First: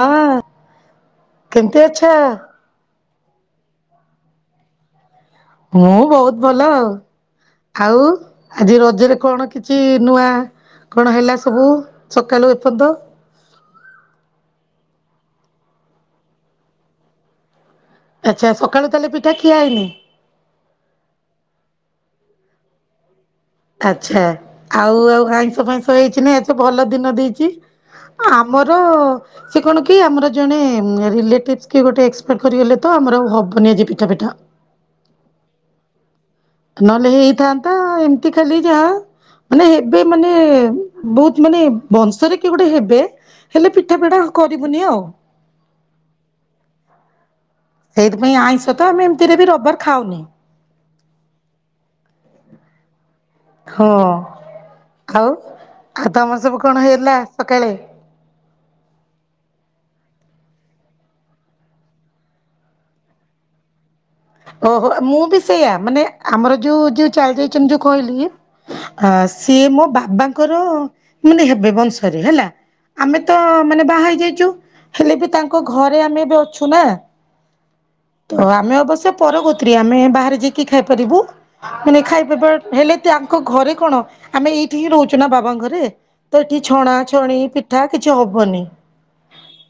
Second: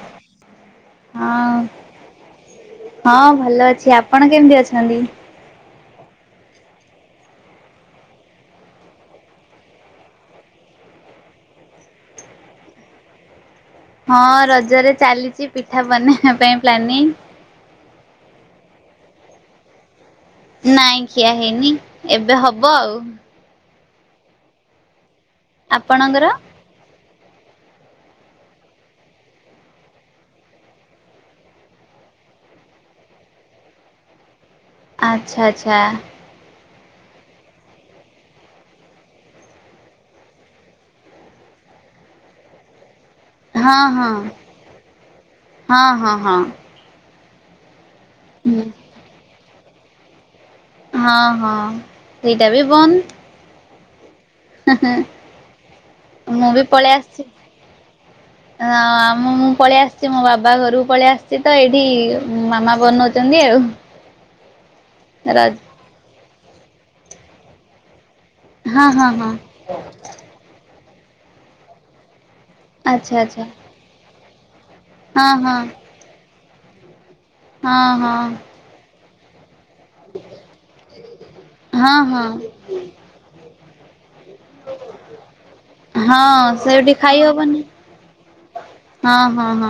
ହଁ ହଁ କେମିତି ଅଛ? ହଁ ଭଲ ଅଛି, ଆପଣ କେମିତି ଅଛନ୍ତି? ମୁଁ ବହୁତ୍ ଭଲ ଆଉ। ଆଉ ଆଜି ରଜରେ କଣ କିଛି ନୂଆ କଣ ହେଲା ସବୁ ସକାଳୁ ଏପର୍ଯ୍ୟନ୍ତ? ହଁ ରଜରେ ଚାଲିଛି ପିଠା ବନେଇବା ପାଇଁ ପ୍ଲାନିଂ। ଆଚ୍ଛା ସକାଳୁ ତାହେଲେ ପିଠା ଖିଆ ହେଇନି? ନାଇଁ ଖିଆ ହେଇନି ଏବେ ହବ ଆଉ। ଆଚ୍ଛା, ଆଉ-ଆଉ ଆଇଁଷ ଫାଇଁଷ ହେଇଛି ଆପଣଙ୍କର? ନା ଆଜି ତ ଭଲ ଦିନ ଦେଇଛି। ଆମର ସେ କଣ କି ଆମର ଜଣେ ରିଲେଟିଭସ୍ କିଏ ଗୋଟେ ଏକ୍ସପାର୍ଡ କରିଗଲେ ତ ଆମର ଆଉ ହବନି ଆଜି ପିଠାଫିଠା। ଆଚ୍ଛା ଆଚ୍ଛା। ନହେଲେ ହେଇଥାନ୍ତା ଏମିତି ଖାଲି ଯାହା ମାନେ ହେବେ ମାନେ ବହୁତ ମାନେ ବଂଶରେ କିଏ ଗୋଟେ ହେବେ? ହେଲେ ପିଠାଫିଠା କରିବୁନି ଆଉ। ହଁ-ହଁ-ହଁ। ସେଇଥିପାଇଁ ଆଇଁଷ ତ ଆମେ ଏମିତିରେ ବି ରବିବାର ଖାଉନି। ହଁ-ହଁ ସେଇଟା ବି ବନ୍ଦ। ହଁ, ଆଉ ଆଉ ତମର ମୁଁ ସବୁ ବି କଣ ପଳେଇ ହେଲା ଆସିଛି। ସକାଳେ? ହଁ ଆମ ମୁଁ ପଳେଇ ଆସିଛି ମୋ ବାବା ଘରକୁ ପଳେଇ ଆସିଛି ତ ଏଇଠି ମାମା ବନଉଛନ୍ତି ଆଉ। ଓହୋଃ, ମୁଁ ବି ରଜ ସେଇୟା ମାନେ ଆମର ଯୋଉ, ଯୋଉ ଚାଲି ଯାଇଛନ୍ତି ଯୋଉ କହିଲି। ହଁ ହଁ ଅ ହଁ ସିଏ ମୋ ବାବାଙ୍କର ମାନେ ହେବେ ବଂଶରେ ହେଲା। ଆଚ୍ଛା ଆମେ ତ ଆଚ୍ଛା ମାନେ ବାହା ହେଇ ଯାଇଛୁ ହେଲେ ହଁ ବି ହଁ ତାଙ୍କ ଘରେ ଆମେ ଏବେ ଅଛୁ ନା। ହଁ-ହଁ। ତ ଆମେ ଅବଶ୍ୟ ପରଗୋତ୍ରୀ, ଆମେ ବାହାରେ ଯାଇକି ଖାଇପାରିବୁ ମାନେ ହଁ ହଁ ଖାଇଦେବା, ହେଲେ ତାଙ୍କ ଘରେ କଣ ଆମେ ଏଇଠି ହିଁ ରହୁଛୁ ନା ବାବାଙ୍କ ଘରେ, ତ ହଁ ଏଇଠି ସେଇଠି ଛଣାଛଣି ପିଠା କିଛି ହବନି। ହଁ-ହଁ-ହଁ।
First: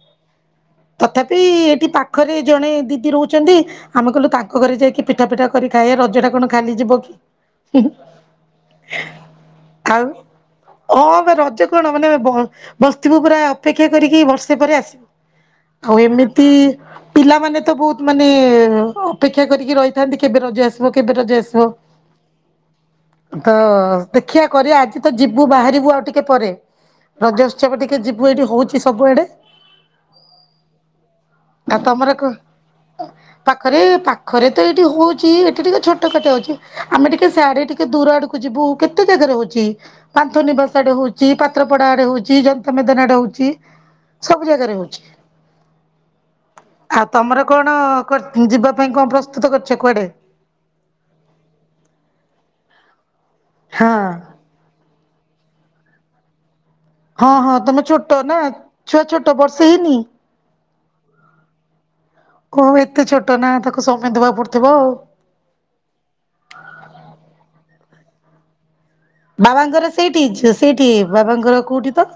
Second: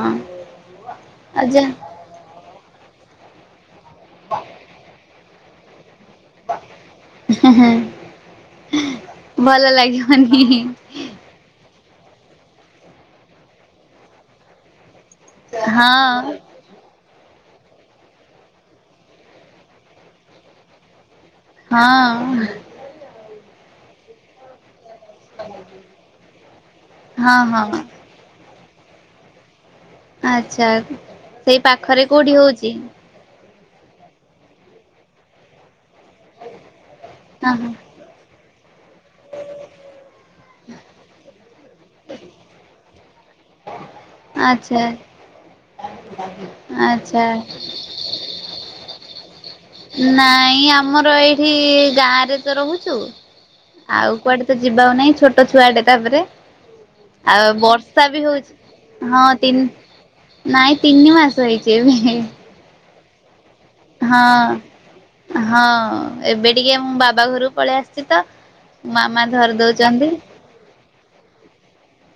ତଥାପି-ଇ-ଇ ଏଠି ପା ପାଖରେ ଜଣେ ଦିଦି ରହୁଛନ୍ତି ଆମେ କହିଲୁ ତାଙ୍କ ଘରେ ଯାଇକି ପିଠାଫିଠା କରିକି ଖାଇବା ରଜଟା କଣ ଖାଲି ଯିବ କି ହୁଁ-ହୁଁ ଭଲ ଆଉ ଲାଗିବନି ହଁ ବେ ରଜ କଣ ମାନେ ବ ବସିଥିବୁ ପୁରା ଅପେକ୍ଷା କରିକି ବର୍ଷେ ପରେ ଆସିବ। ଆଉ ହଁ ଏମିତି ପିଲାମାନେ ତ ବହୁତ୍ ମାନେ ହଁ ଅପେକ୍ଷା କରିକି ରହିଥାନ୍ତି କେବେ ରଜା ଆସିବ କେବେ ରଜା ଆସିବ। ହଁ। ତ ଦେଖିବା କରିବା ଆଜି ତ ଯିବୁ ବାହାରିବୁ ଆଉ ଟିକେ ପରେ ହଁ ରଜ ହଁ ଉତ୍ସବ ଟିକେ ଯିବ୍ ସବୁ ଏଠି ହଉଛି ସବୁଆଡେ। ଆଚ୍ଛା, ସେଇ ଆଉ ପାଖରେ ତମର କ କୋଉଠି ହଉଛି? ପାଖରେ, ପାଖରେ ତ ଏଇଠି ହଉଛି ଏଠି ଟିକେ ଛୋ କେତେ କେତେ ଅଛି, ଆମେ ଟିକେ ହଁ ସେଆଡେ ହଁ ଟିକେ ଦୂର ଆଡକୁ କୁ ଯିବୁ କେତେ ଜାଗାରେ ହଉଛି ପାନ୍ଥ ନିବାସ ଆଡେ ହଉଛି ପାତ୍ର ପଡା ଆଡେ ହଉଛି ଜନତା ମଇଦାନ ଆଡେ ହଉଛି। ସବୁ ଜାଗାରେ ଆଚ୍ଛା ହଉଛି, ଆଉ ଆଚ୍ଛା ତମର କଣ କୁଆଡେ ଯିବା ପାଇଁ କଣ ପ୍ର ନାଇଁ ଆମର ଏଇଠି ଗାଁ ରେ ତ ରହୁଛୁ ହଁ ଆଉ କୁଆଡେ ତ ଯିବାକୁ ନାହିଁ ଛୋଟ ଛୁଆଟେ ତାପରେ ହଁ ଆଉ ହଁ ତମେ ବର୍ଷା ଛୋଟ ବି ନା ଛୁଆ ହଉଛି ହଁ ଛୋଟ ବର୍ଷେ ତିନି ହେଇନି? ନାଇଁ ତିନି ମାସ ହେଇଛି ଏବେ। ଓଃ ଏତେ ଛୋଟ ନା ତାକୁ ସମୟ ଦବାକୁ ହଁ ପଡୁଥିବ ଆଉ? ହଁ ଏବେ ଟିକେ ମୁଁ ବାବା ଘରକୁ ପଳେଇ ଆସିଛି ତ! ମାମା ଧରି ବାବାଙ୍କର ଦଉଛନ୍ତି। ସେଇଠି ସେଇଠି ବାବାଙ୍କର କୋଉଠି ତ?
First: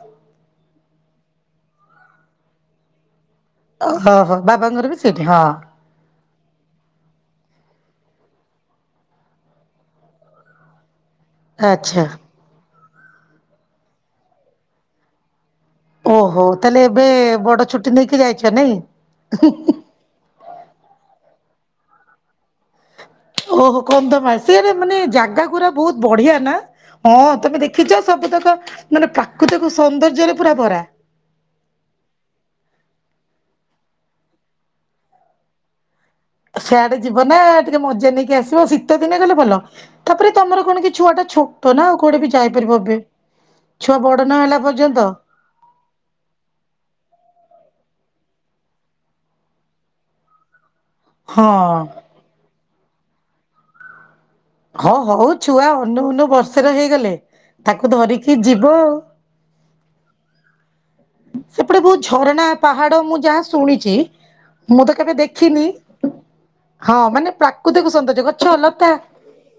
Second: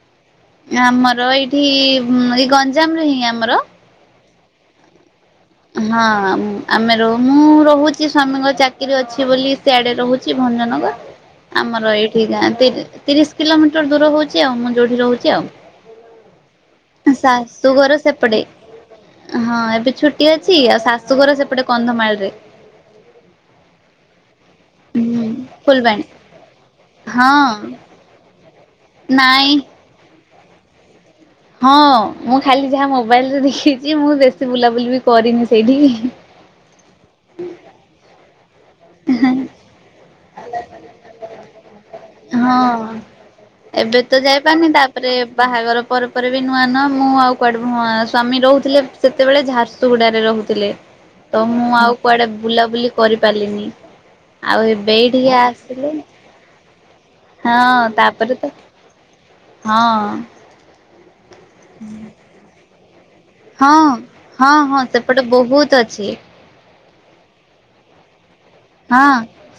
ଆମର ଏଇଠି ଉଁ ଏଇ ଗଞ୍ଜାମରେ ହିଁ ଆମର। ଓ ହୋ ହ ବାବାଙ୍କର ବି ସେଇଠି ହଁ। ହଁ ଆମ୍ ଆମେ ରୁମୁ ମୁଁ ରହୁଛି ସ୍ୱାମୀଙ୍କ ଚାକିରି ଅଛି ବୋଲି ସିଆଡ଼େ ରହୁଛି ଭଞ୍ଜନଗର। [unintelligible] ଆମର ଏଇଠି ଗାଁ ତିର ତିରିଶ କିଲୋମିଟର ଦୂର ହଉଛି ଆଉ ମୁଁ ଯୋଉଠି ରହୁଛି ଆଉ। ଓହୋ ତାହେଲେ ଏବେ ବଡ ଶାଶୁଘର ଛୁଟି ନେଇକି ଯାଇଛ ନାଇଁ। ହେଟି ଅଛି ଆଉ ଶାଶୁଘର ସେପଟେ କନ୍ଧମାଳରେ। ଓହୋ କନ୍ଧମାଳ ସିଆରେ ମାନେ ହୁଁ ଜାଗା ଗୁୁରା ଫୁଲବାଣୀ ବହୁତ ବଢିଆ ନା? ହଁ ତମେ ଦେଖିଛ ସବୁତକ ମାନେ ନାଇଁ ପ୍ରାକୃତିକ ସୌନ୍ଦର୍ଯ୍ୟରେ ପୁରା ଭରା। ହଁ ମୁଁ ଖାଲି ଯାହା ମୋବାଇଲରେ ଦେଖିଛି ମୁଁ ବେଶୀ ବୁଲାବୁଲି ବି କରିନି ସେଇଠିକି। ଆ ସେଆଡେ ଯିବ ନା ଟିକେ ମଜା ନେଇକି ଆସିବ ଶୀ ତ ଦିନେ ଗଲେ ଭଲ ତାପରେ ତମର କଣ କି ଛୁଆ ଟା ଛୋଟ ନା ଆଉ କୁଆଡେ ବି ଯାଇପାରିବ ହଁ। ଏବେ। ଛୁଆ ଏବେ ତ ବଡ ନ ହେଲା ଯାଇପାରୁନି ପର୍ଯ୍ୟନ୍ତ ତାପରେ ବାହାଘର ପରେ ପରେ ବି ନୂଆ ନୂଆ ମୁଁ ଆଉ କୁଆଡେ ମୁଁ ଆ ସ୍ଵାମୀ ରହୁଥିଲେ ସେତେବେଳେ ଝାରସ ସୁୁଗୁଡାରେ ରହୁଥିଲେ ତ ମୁଁ ହଁ। ଆଉ କୁଆଡେ ବୁଲାବୁଲି କରିପାରିଲିନି। ଆଉ ହଁ ଏବେ ହଉ ଏଇଠିକି ଛୁଆ ଆସିଲେ ଅନଉ ଅନଉ ବର୍ଷକେ ହେଇଗଲେ ହଁ ତାକୁ ତାପରେ ଧରିକି ତ ଯିବ ଆଉ। ହଁ ସେପଟେ ବହୁତ ଝରଣା ପାହାଡ ମୁଁ ଯାହା ହଁ ଶୁଣିଛି ହଁ ହଁ ମୁଁ ତ କେବେ ସେପଟେ ଦେଖିନି ବହୁତ ଅଛି। ହଁ ମାନେ ପ୍ରାକୃତିକ ସୌନ୍ଦର୍ଯ୍ୟ ଗଛ ଲ ହଁ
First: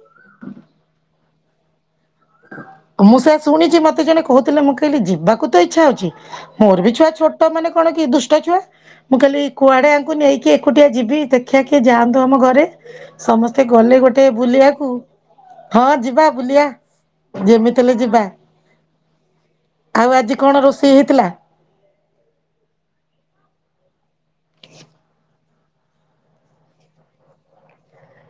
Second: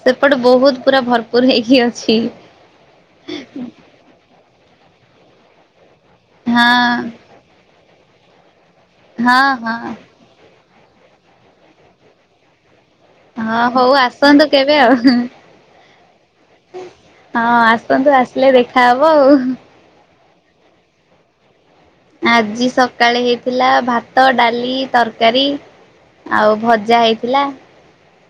ସେପଟେ ବହୁତ ପୁରା ଭରପୁର ହେଇକି ଅଛି। ମୁଁ ସେୟା ଶୁଣିଛି ମତେ ଜଣେ କହୁଥିଲେ ମୁଁ କହିଲି ଯିବାକୁ ତ ଇଚ୍ଛା ହଉଛି ହଁ ମୋର ବି ଛୁଆ ଛୋ ଟ ମାନେ କଣ କି ଦୁଷ୍ଟ ଛୁଆ ମୁଁ କହିଲି ହଁ ହଁ। କୁଆଡେଆଙ୍କୁ ନେଇକି କି ଏକୁଟିଆ ଯିବି ଦେଖିଆ କିଏ ଯାଆନ୍ତୁ ଆମ ଘରେ ହଁ ସମସ୍ତେ ହଉ ଗଲେ ଗୋଟେ ଆସନ୍ତୁ କେବେ ବୁଲିବାକୁ ଆଉ ହଁ ଯିବା ବୁଲିଆ। ହଁ ଆସନ୍ତୁ ଆସିଲେ ଦେଖା ହବ ଆଉ। ଆଉ ଆଜି କଣ ରୋଷେଇ ହେଇଥିଲା? ଆଜି ସକାଳେ ହେଇଥିଲା ଭାତ, ଡାଲି, ତରକାରୀ। ଆଉ ଭଜା ହେଇଥିଲା।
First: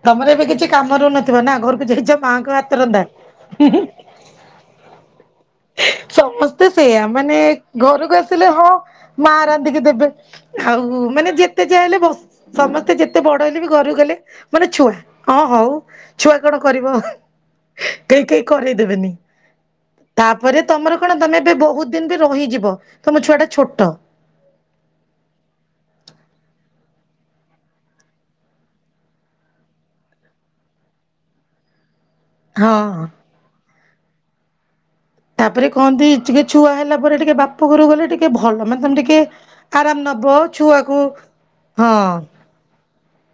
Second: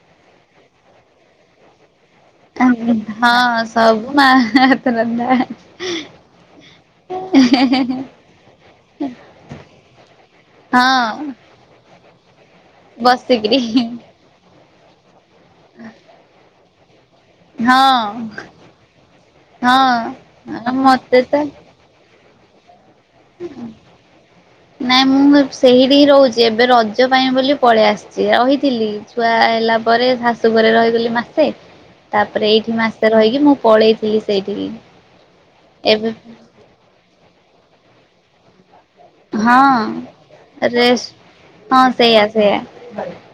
ତମର ଏବେ କିଛି କାମ ରହୁନଥିବ ନା ଘରକୁ ଯାଇଛ? ମାଆଙ୍କ ହାତ ରନ୍ଧା। ହଁ ସବୁ ମା ହାତ ରନ୍ଧା। ସମସ୍ତେ ସେଇୟା ମାନେ ଘରକୁ ଆସିଲେ ହଁ ମା ରାନ୍ଧିକି ଦେବେ। ଆଉ ହଁ। ମାନେ ଯେତେ ଯାହା ହେଲେ ବସ୍ ସମସ୍ତେ ଯେତେ ବଡ ବସିକିରି ହେଲେ ବି ଘରକୁ ଗଲେ ମାନେ ଛୁଆ। ହଁ ହଉ ଛୁଆ କଣ କରିବ? ହଁ, କେହି କେହି କରେଇଦେବେନି। ହଁ। ତାପରେ ତମର କଣ ମତେ ତ ତମେ ଏବେ ବହୁତ ଦିନ ବି ରହିଯିବ ତମ ଛୁଆ ଟା ଛୋଟ। ନାାଇଁ ମୁଁ ସେଇଠି ହିଁ ରହୁଛି ଏବେ ରଜ ପାଇଁ ବୋଲି ପଳେଇ ଆସିଛି ରହିଥିଲି। ଛୁଆ ହେଲା ପରେ ଶାଶୁ ଘରେ ରହିଗଲି ମାସେ [unintelligible] ତାପରେ ହଁ। ଏଇଠି ମାସେ ରହିକି ମୁଁ ପଳେଇଥିଲି ସେଇଠିକି। ତାପରେ କହନ୍ତି ଏବେ ଟିକେ ଛୁଆ ହେଲା ପରେ ଟିକେ ବାପ ଘରୁ ଗଲେ ଟିକେ ଭଲ ମାନେ ତମ ଟିକେ ଟିକେ ଆରାମ ନବ ହଁ ଛୁଆକୁ ରେସ୍ ହଁ। [inaudible]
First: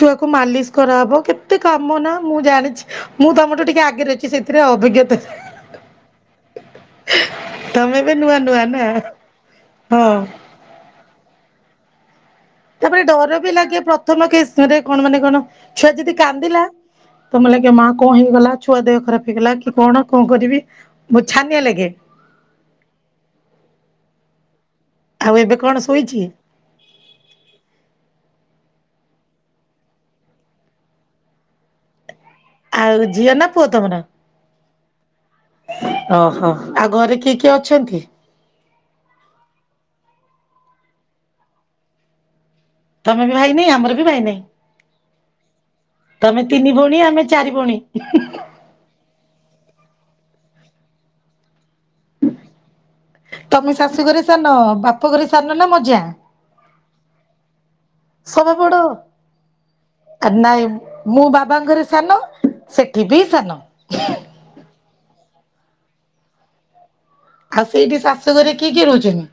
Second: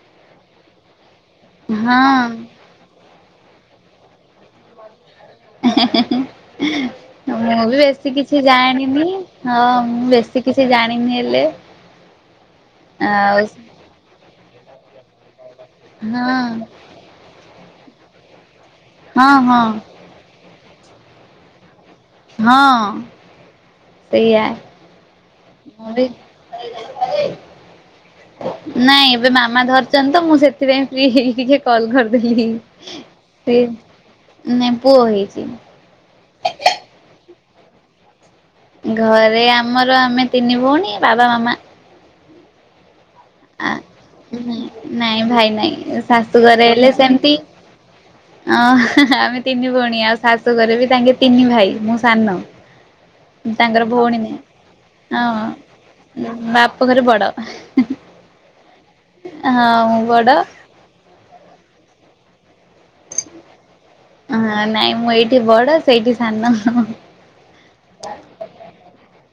ଛୁଆକୁ ମାଲିସ କରାହବ କେତେ କାମ ନା ହଁ। ମୁଁ ଜାଣିଛି। ମୁଁ ତମରଠୁ ଟିକେ ଆଗରେ ଅଛି ସେଥିରେ ଅଭିଜ୍ଞତା। ମୁଁ ବି ତମେ ବେଶୀ ଏବେ ନୂଆ କିଛି ନୂଆ ନା ଜାଣିନି ହଁ ମୁଁ ହଁ ବେଶୀ କିଛି ଜାଣିନି ହେଲେ ତାପରେ ଆଉ ଡର ବି ଲାଗେ ପ୍ରଥମ କେରେ କଣ ମାନେ କଣ ଛୁଆ ଯଦି କାନ୍ଦିଲା ହଁ ତମେ ଲାଗେ ମା କଣ ହେଇଗଲା ଛୁଆ ଦେହ ଖରାପ ହଁ ହେଇଗଲା ହଁ କି କଣ? କଣ କରିବି ବହୁତ ଛାନିଆ ଲାଗେ। ହଁ ସେଇଆ। ଆଉ ଏବେ କଣ ମୁଁ ବି ଶୋଇଛି? ନାଇଁ ଏବେ ମାମା ଧରିଛନ୍ତି ତ ମୁଁ ସେଥିପାଇଁ ଫି ହେଇକି ଟିକେ କଲ୍ କରିଦେଲି। ଆଉ ଝିଅ ନା ସେ ପୁଅ ତମର ମେ ପୁଅ ହେଇଛି। ଓହୋ ଆଉ ଘରେ କିଏ କିଏ ଅଛନ୍ତି? ଘରେ ଆମର ଆମେ ତିନି ଭଉଣୀ ବାବା ମାମା। ତମେ ବି ଭାଇ ନାଇଁ ଆମର ବି ଭାଇ ନାଇଁ ଭାଇ ନାଇଁ ତମେ ଶାଶୁ ଘରେ ତିନି ହେଲେ ଭଉଣୀ ଆମେ ସେମିତି ଚାରି ଭଉଣୀ ଓ ଆମେ ତିନି ଭଉଣୀ ଆଉ ଶାଶୁଘରେ ବି ତାଙ୍କେ ତିନି ଭାଇ ମୁଁ ସାନ। ହଁ। ତମେ ତାଙ୍କର ଶାଶୁ ଭଉଣୀ ଘରେ ନାହିଁ ସାନ ବାପ ଘରେ ହଁ ସାନ ନା ମଝିଆଁ? ବାପ ଘରେ ବଡ। ସବୁ ବଡ ହଁ ମୁଁ ବଡ ନାଇଁ ମୁଁ ବାବାଙ୍କରେ ସାନ। ସେଠି ବି ସାନ। ହ ନାଇଁ ମୁଁ ଏଇଠି ବଡ ସେଇଠି ସାନ। ଆଉ ସେଇଠି ଶାଶୁ ଘରେ କିଏ କିଏ ରହୁଛନ୍ତି?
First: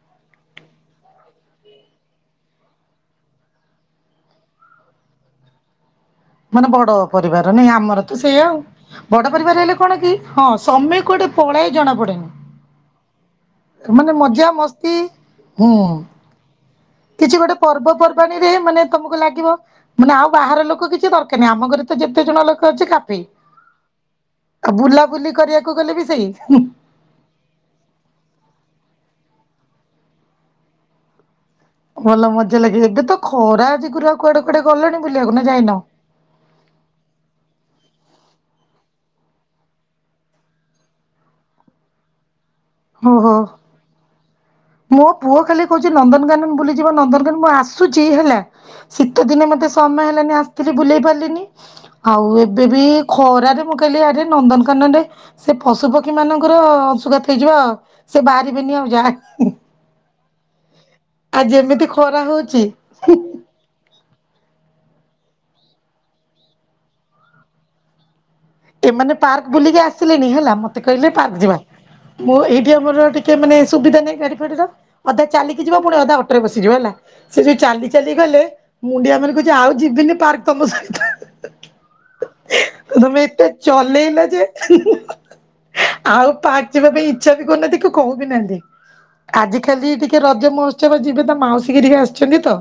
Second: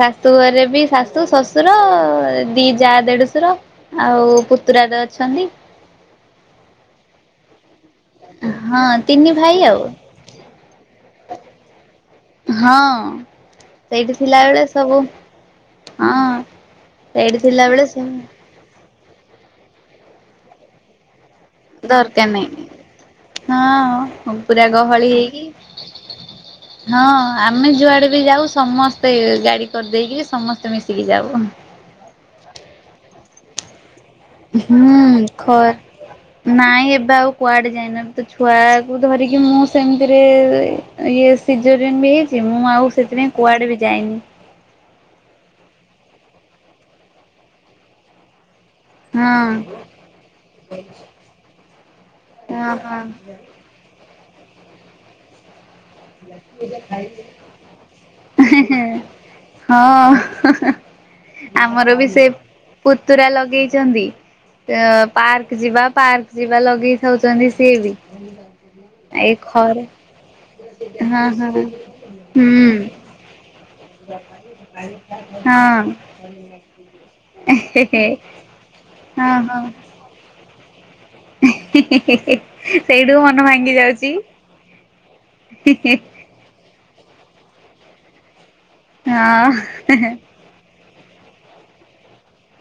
ଶାଶୁ ଘରେ ବି ଶାଶୁ ଶ୍ୱଶୁର ଦି ଯା ଦେଢଶୁର। ଆଉ ପୁତୁରା ଅଛନ୍ତି। ମାନେ ବଡ ପରିବାର ନାଇଁ ଆମର ତ ସେଇୟା ଆଉ ହଁ ବଡ ତିନି ପରିବାର ଭାଇ ହେଲେ ଆଉ କଣ କି? ହଁ ସମୟ କୁଆଡେ ଗୋଟେ ପଳେଇ ଜଣାପଡେନି। ହଁ ମାନେ ସେଇଠି ମଜା ଥିଲାବେଳେ ମସ୍ତି ସବୁ ହୁଁ। ହଁ କିଛି ସେଇଠି ଗୋଟେ ଥିଲାବେଳେ ସବୁ ପର୍ବପର୍ବାଣୀରେ ମାନେ ତମକୁ ଲାଗିବ ମାନେ ଆଉ ବାହାର ଲୋକ କିଛି ଦରକାର। କାଇଁ ଆମ ଘରେ ତ ଯେତେ ଦରକାର ଜଣ ନାହିଁ ଲୋକ ଅଛି କାଫି। ହଁ ପୁରା ଆଉ ଗହଳି ବୁଲାବୁଲି ହେଇକି କରିବାକୁ ଗଲେ ବି ସେଇ ହଁ ଆମେ ଯୁଆଡେ ବି ଯାଉ ସମସ୍ତେ ଗାଡି କରିଦେଇକି ସମସ୍ତେ ମିଶିକି ଯାଉ। ଭଲ ମଜା ଲାଗେ ଏବେ ତ ଖରା ଆଜିିଗରୁ ଆଉ କୁଆଡେ କୁଡେ ଗଣି ହୁଁ ବୁଲିବାକୁ ନା ଖ ଯାଇନ। ନାଇଁ ଏବେ ଆଉ କୁଆଡେ ଯାଇନ ତ ଛୁଆକୁ ଧରିକି ମୁଁ ସେମିତିରେ ଇଏ ସିଜୋରିୟନ ବି ହେଇଛି ମୁଁ ଆଉ ସେଥିପାଇଁ ଓହୋ। କୁଆଡେ ବି ଯାଇନି। ମୋ ପୁଅ ଖାଲି କହୁଛି ନନ୍ଦନକାନନ ବୁଲି ଯିବ ନନ୍ଦନକାନନ ମୁଁ ଆସୁଛି ହେଲା। ଶୀତ ହଁ ଦିନେ ମତେ ସମୟ ହେଲାନି ଆସିଥିଲି ବୁଲେଇ ପାରିଲିନି ଆଉ ଏବେ ବି ଓହୋ। ଖରାରେ। ମୁଁ କହିଲି ଆଡରେ ନନ୍ଦନକାନନରେ ସେ ପଶୁ ପକ୍ଷୀ ମାନଙ୍କର ଅଂଶୁଘାତ। ହେଇଯିବ ସେ ବାହାରିବେନି ଆଉ ଯାହା ହଁ ଯେମିତି ଆମର ବି ଖରା ସେ ହଉଛି ପୁତୁରା ଲଗେଇଚନ୍ତି। ପାର୍କ ଯିବା ପାର୍କ ଯିବା ଲଗେଇ ଥାଉଛନ୍ତି ସିଏ ବି। ଏମାନେ ଏଇ ପାର୍କ ବୁଲିକି ଖରା ଆସିଲେଣି ହେଲା ମତେ କହିଲେ ହଁ ପାର୍କ ଯିବା ହଁ ମୁଁ ଏଇଠି ହୁଁ ଆମର ଟିକ କେ ମାନେ ସୁବିଧା ନାହିଁ ଗାଡି ଫାଡି ର ଅଧା ଚାଲିକି ଯିବା ହଁ। ପୁଣି ଅଧା ଅଟୋରେ ବସିଯିବ ହେଲା। ସେ ଯୋଉ ଚାଲି ଚାଲି ହଁ ଗଲେ ମୁଣ୍ଡିଆ ମାନେ କହୁଛି ଆଉ ଯିବିନି ପାର୍କ ତମ ସହିତ। ସେଇଟୁ ମନ ଭା ଚଲେଇଲା ଯେ ଆଉ ପାକ ଯିବା ପାଇଁ ଇଚ୍ଛା ବି କରୁନାହାନ୍ତି କି କହୁ ବିି ନାହାନ୍ତି ହଁ ଆଜି ଖାଲି ଟିକେ ରଜ ମହୋତ୍ସ୍ ସେ ବା ଯିବେ ତା ମାଉସୀ କି ରିହା ଆସିଛନ୍ତି ତ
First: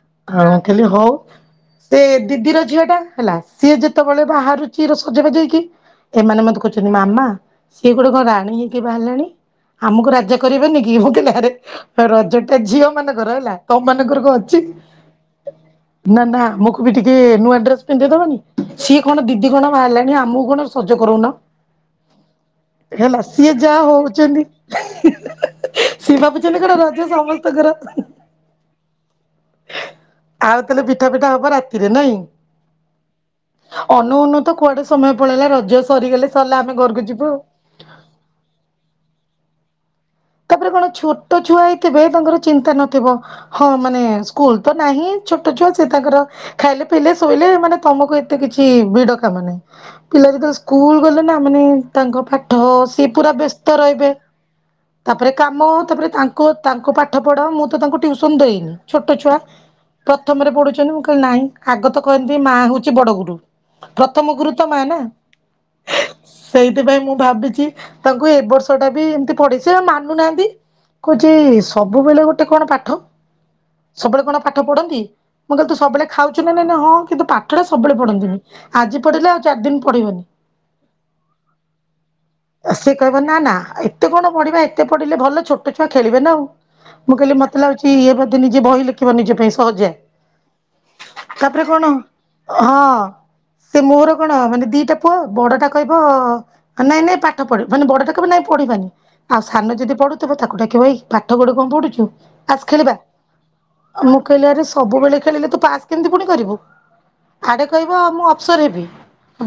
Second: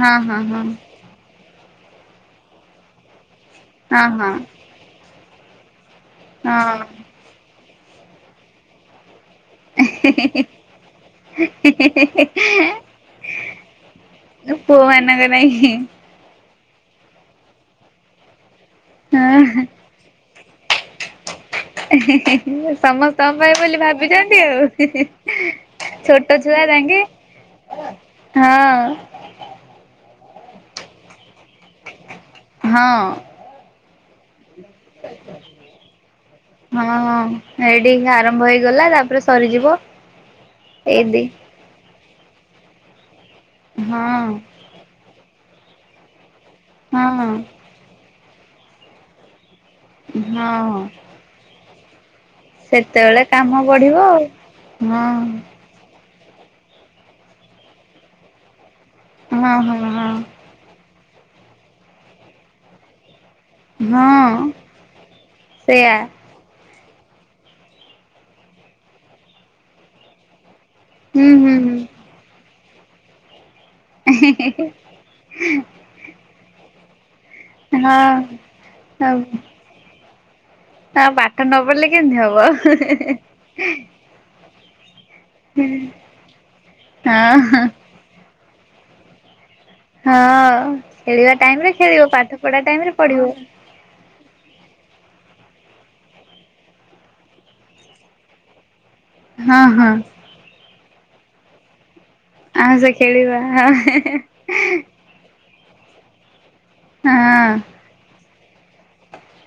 ହଁ ହଁ ହଉ ହଁ ଖାଲି ହଉ ସେ ଦିଦିର ଝିଅ ଟା ହେଲା ସିଏ ହଁ ଯେତେବେଳେ ହଁ ବାହାରୁଛି ର ସଜ ବାଜ ହେଇକି ଏମାନେ ମତେ କହୁଚନ୍ତି ହଁ ମାମା ସିଏ ଗୋଟେ କଣ ରାଣୀ ହେଇକି ବାହାରିଲାଣି। ଆମକୁ ରାଜା କରିବେନି କି ମୁଁ କଲି ଆରେ ରଜ ଟା ଝିଅ ମାନଙ୍କର ହେଲା। ତମ ମାନଙ୍କର କ ଅଛି। ପୁଅ ମାନଙ୍କ ନାଇଁ ହଁ ନା ନା ଆମକୁ ବି ଟିକେ ନୂଆ ଡ୍ରେସ ପିନ୍ଧେଇଦବନି ସିଏ କଣ ଦି ଦି କଣ ବାହାରିଲାଣି ଆମକୁ କଣ ସଜ କରଉନ? [inaudible] ହେଲା ସମସ୍ତଙ୍କ ସିଏ ପାଇଁ ବୋଲି ଯାହା ଭାବିଛନ୍ତି ହଉଛନ୍ତି ଆଉ। [inaudible] ସିଏ ଛୋଟ ଭାବୁଛନ୍ତି ଛୁଆ କଣ ରଜ ଯାଙ୍କେ ସମସ୍ତଙ୍କର ହଁ। ଆଉ ତାଲେ ପିଠା ପିଠା ହବ ରାତିରେ ନାଇଁ ହଁ। ଅନ୍ ନୋଉ ତ କୁଆଡେ ସମୟ ପଳେଇଲା ରଜ ସରିଗଲେ ସରଲା ଆମେ ହଁ ଘରକୁ ହଁ ଯିବୁ ଆଉ। ଏଇଠି ହିଁ ଆରମ୍ଭ ହେଇଗଲା ତାପରେ ସରିଯିବ। ତାପରେ କଣ ଏଇ ଦି ଛୋଟ ଛୁଆ ହେଇଥିବେ ତାଙ୍କର ଚିନ୍ତା ନଥିବ ହଁ ମାନେ ହଁ ସ୍କୁଲ। ତ ନାହିଁ ଛୋଟ ଛୁଆ ସେ ତାଙ୍କର ଖାଇଲେ ପିଇଲେ ହଁ ଶୋଇଲେ ମାନେ ତମକୁ ଏ ତେ କିଛି ଭିଡ କାମ ନାହିଁ ପିଲା ଯେତେବେଳେ ହଁ ସ୍କୁଲ ଗଲେ ନା ମାନେ ତାଙ୍କ ପା ଠ ସିଏ ସେତେବେଳେ ପୁରା କାମ ବ୍ୟସ୍ତ ବଢିବ ରହିବେ। ଆଉ। ହଁ ତାପରେ କାମ ତାପରେ ତାଙ୍କ ତାଙ୍କ ପାଠ ପଢ଼ା ମୁଁ ତ ତାଙ୍କୁ ଟିଉସନ ଦେଇନି। ଛୋଟ ଛୁଆ ହଁ ହଁ ହଁ। ପ୍ରଥମରେ ପଢୁଛନ୍ତି ମୁଁ କହିଲି ନାଇଁ ଆଗ ତ କହନ୍ତି ମା ହଉଛି ବଡ ଗୁରୁ। ପ୍ରଥମ ହଁ ଗୁରୁ ତ ମା ନା। ସେଇଆ ସେଇଥିପାଇଁ ମୁଁ ଭାବିଛି ତାଙ୍କୁ ଏ ବର୍ଷ ଟା ବି ଏମତି ପଢେଇ ସେ ମାନୁନାହାନ୍ତି। ହୁଁ କୋଚି ହୁଁ ହୁଁ ସବୁବେଳେ ଗୋଟେ କଣ ପାଠ। ସବୁବେଳେ କଣ ପାଠ ପଢନ୍ତି ମୁଁ କହିଲ ତୁ ସବୁବେଳେ ଖାଉଛୁ ନା ନାଇଁ ନା ହଁ କିନ୍ତୁ ପା ଠ ଟା ହଁ। ସବୁବେଳେ ପଢନ୍ତିନି ହଉ ଆଜି ପଢିଲେ ଆଉ ଚାରି ଦିନ ପଢିବନି। ହଁ ପାଠ ନ ପଢଲେ କେମତି ସେ କହିବ ନା ନା ହବ। ଏତେ କଣ ପଢିବା ଏତେ ପଢିଲେ ଭଲ ଛୋଟ ଛୁଆ ଖେଳିବ ନା ଆଉ ହଁ ମୁଁ ହଁ କହିଲି ମତେ ଲାଗୁଚି କି ଇଏ ବଧେ ନିଜେ ବହି ଲେଖିବ ନିଜ ପାଇଁ ସହଜିଆ। ହଁ ଖେଳିବା ତାପରେ ଟାଇମ ରେ କଣ ଖେଳିବ ପାଠ ପଢା ଟାଇମ ରେ ହଁ ପଢିବ। ସେ ମୋର କଣ ମାନେ ଦିଟା ପୁଅ ବଡଟା କହିବ ଅନା ଏଇନେ ପାଠ ପଢିବ ମାନେ ବଡଟା କହିବ ନାଇଁ ପଢିବାନି। ଆଉ ହଁ ସାନ ହଁ ଯଦି ପଢୁଥିବ ତାକୁ ଡାକିବ ଏଇ ପାଠ ଗୋଟେ କଣ ପଢୁଛୁ। ଆସ ଆଉ ସେ ଖେଳିବା ହଁ ମୁଁ କହିଲ ଆରେ ସ ସବୁବେଳେ ଖେଳିଲେ ତୁ ପାସ୍ କେମିତି ପୁଣି କରିବୁ ହଁ ଆଡେ କହିବ ମୁଁ ଅଫସର ହେବି।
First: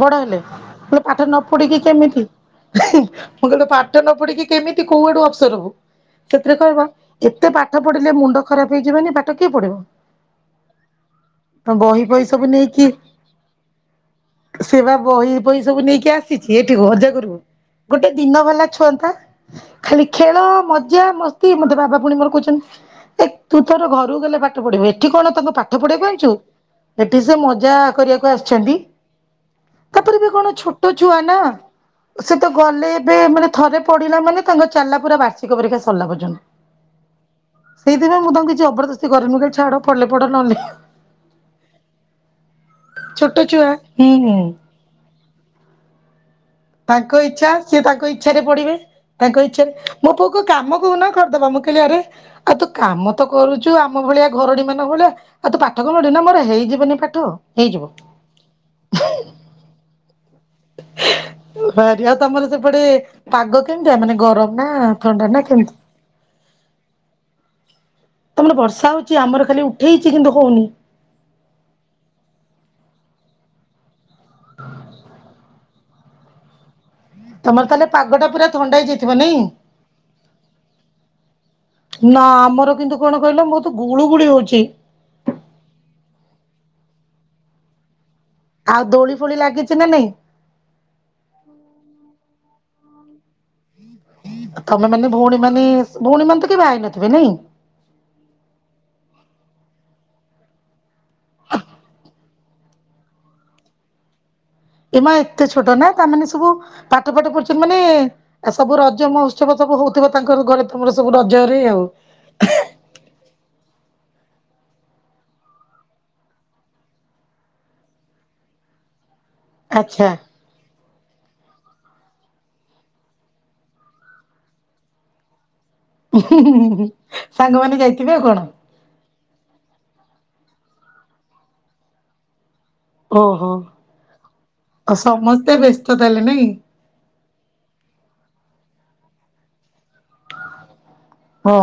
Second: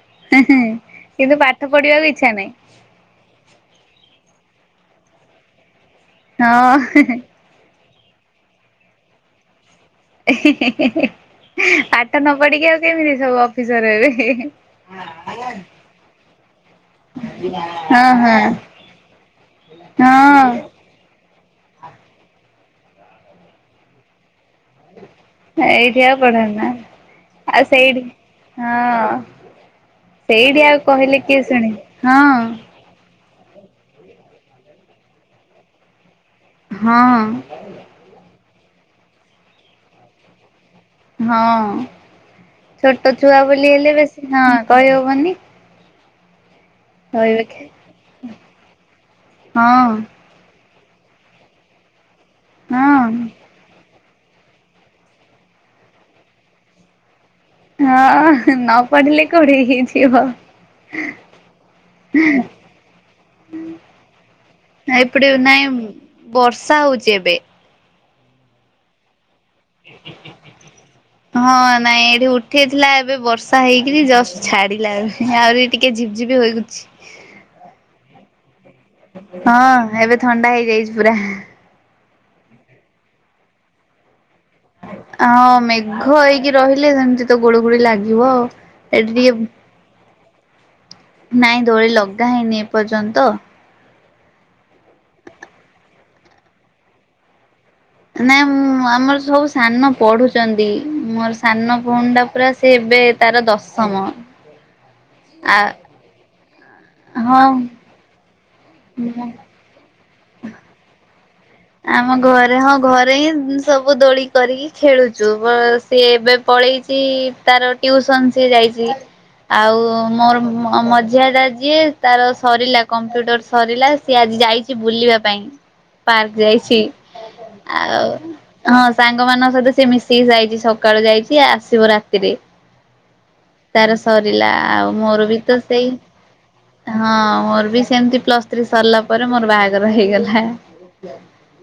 ବଡ ହେଲେ ମୁଁ କ ପାଠ କିନ୍ତୁ ନ ପଢିକି ପଢିବାକୁ କେମିତି ଇଚ୍ଛା ନାହିଁ। ମୁଁ କଲି ତ ପାଠ ନ ପଢିକି କେମିତି କୋଉଆଡୁ ଅଫସର ହବୁ ସେଥିରେ ହଁ କହିବ ଏତେ ପାଠ ପଢିଲେ ମୁଣ୍ଡ ଖରାପ ହେଇଯିବନି ପାଠ କିଏ ପଢିବ। [inaudible] ତ ବହି ପାଠ ଫଇ ନ ସବୁ ପଢିକି ଆଉ ନେଇକି କେମିତି ସବୁ ଅଫିସର ହେବେ। ସେ ବା ବହି ଫଇ ସବୁ ନେଇକି ଆସ [unintelligible] ଅଜା ଘରକୁ ହଁ ଗୋଟେ ହଁ ଦିନ ଭଲା ଛୁଅନ୍ତା ଖାଲି ଖେଳ ହଁ ମ ଜା ମସ୍ତି ମତେ ବାବା ପୁଣି ମୋର କହୁଚନ୍ତି ଏ ତୁ ତୋର ଘରକୁ ଗଲେ ପା ଠ ପଢିବ ଏଠି କଣ ତାଙ୍କୁ ପାଠ ଏଇଠି ପଢିବାକୁ ଆଉ ଆଣିଚୁ। ପଢାନା ଏଠି ସେ ଆଉ ମଜା ସେଇଠି କରିବାକୁ ଆସିଚନ୍ତି। ହଁ। ତାପରେ ଏବେ କଣ ସେଇଠି ଆଉ ଛୋଟ ଛୁଆ କହିଲେ ନା କିଏ ଶୁଣେ ସେ ହଁ ତ ଗଲେ ଏବେ ମାନେ ଥରେ ପଢିଲା ମାନେ ତାଙ୍କ ଚାଲିଲା ପୁରା ବାର୍ଷିକ ପରୀକ୍ଷା ସରିଲା ପର୍ଯ୍ୟନ୍ତ। ହଁ। ସେଇଥିପାଇଁ ମୁଁ ତାଙ୍କୁ କିଛି ଜବରଦସ୍ତି କରେନି ମୁଁ କହେ ଛାଡ ପଢ଼ିଲେ ପଢ଼ ନହେଲେ ନାଇଁ। ହଁ ଛୋଟ ଛୁଆ ବୋଲି ହେଲେ ବେଶୀ ହଁ କହିହବନି। ତାଙ୍କ କହିବେ ଇଚ୍ଛା କି ସିଏ ତାଙ୍କ ଇଚ୍ଛାରେ ପଢିବେ ତାଙ୍କ ଇଚ୍ଛାରେ ହଁ ମୋ ପୁଅ କୁ କାମ କହୁନ କରିଦବ। ମୁଁ କହିଲି ଆରେ ଆଉ ତୁ ହଁ କାମ ତ କରୁଚୁ ଆ ମ ଭଳିଆ ଘରଣୀ ମାନଙ୍କ ଭଳିଆ ଆଉ ତୁ ପାଠ କଣ ପଢ଼ିବୁ ନା ମୋର ହେଇଯିବନି ପାଠ। ହେଇଯିବ ହଁ ନ ପଢିଲେ କୋଉଠି ହେଇଯିବ? ଭାରି ଆଉ ତମର ସେପଟେ ପାଗ କେମିତିଆ ମାନେ ଗରମ ନା ଏପଟେ ଥଣ୍ଡା ନା ନାଇଁ କେମିତି? ବର୍ଷା ହଉଚି ଏବେ। ତମର ବର୍ଷା ହଉଚି ଆମର ଖାଲି ଉଠେଇଚି କିନ୍ତୁ ହଉନି। ହଁ ନାଇଁ ଏଠି ଉଠେଇଥିଲା ଏବେ ବର୍ଷା ହେଇକିରି ଜଷ୍ଟ୍ ଛାଡିଲା। ଆହୁରି ଟିକେ ଝିପଝିପ୍ ହୋଇଗୁଚି। ତମର ତାହଲେ ପାଗଟା ପୁରାଥଣ୍ଡା ହେଇଯାଇଥିବ? ନାଇଁ? ହଁ ଏବେ ଥଣ୍ଡା ହେଇଯାଇଚି ପୁରା। ନା ଆମର କିନ୍ତୁ କଣ କହିଲ ବହୁତୁ ଗୁଳୁଗୁଳି ହଉଚି। ଆଉ ମେଘ ହେଇକି ରହିଲେ ସେମିତି ତ ଗୁଳୁଗୁଳି ଲାଗିବ ଆଉ। ଆଉ ଏଠି ଦୋଳି ଟିକେ ଫୋଳି ଲାଗିଚି ନା ନାଇଁ? ନାଇଁ ଦୋଳି ଲଗା ହେଇନି ଏପର୍ଯ୍ୟନ୍ତ ତମେ ମାନେ ଭଉଣୀ ମାନେ ଭଉଣୀ ମାନେ ତ କେହି ବାହେଇନଥିବେ ନାଇଁ? ନାଇଁ ମୁଁ ଆମର ସବୁ ସାନ ପଢୁଚନ୍ତି ମୋର ସାନ ଭଉଣୀ ଟା ପୁରା ସେ ଏବେ ତାର ଦଶମ। ଏ ମା ଏତେ ଆ ଛୋଟ ନା ତାମାନେ ସବୁ ପାଠ ପାଠ ହଁ ପଢୁଚନ୍ତି ମାନେ ସବୁ ରଜ ମୁଁ ମହୋତ୍ସବ ସବୁ ହଉଥିବ ତାଙ୍କର ଘରେ ତମର ସବୁ ରଜରେ ଆଉ। ହଁ ଘରେ ହଁ ଘରେ ହିଁ ସବୁ ଦୋଳି କରିକି ଖେଳୁଚୁ। ବ ସିଏ ଏବେ ପଳେଇଚି ତାର ଟ୍ୟୁସନ୍ ସେ ଯାଇଚି। ଆଉ ଆଚ୍ଛା ମୋର ମ-ମଝିଆ [unintelligible] ଯିଏ ତାର ସରିଲା କମ୍ପ୍ୟୁଟର ସରିଲା ସିଏ ଆଜି ଯାଇଚି ବୁଲିବା ପାଇଁ ପାର୍କ ଯାଇଚି ସାଙ୍ଗମାନେ ଆଉ ଯାଇଥିବେ କଣ ହଁ ସାଙ୍ଗମାନଙ୍କ ସହିତ ସିଏ ମିଶିକି ଯାଇଚି ସକାଳୁ ଯାଇଚି ଆସିବ ରାତିରେ। ଓହୋ ତାର ସରିଲା ଆଉ ମୋର ବି ସମସ୍ତେ ତ ସେଇ ବ୍ୟସ୍ତ ତାହାଲେ ନାଇଁ? ହଁ ମୋର ବି ସେମିତି ପ୍ଲସ୍ ଥ୍ରୀ ସରିଲା ପରେ ମୋର ବାହାଘର ହେଇଗଲା। ହଁ।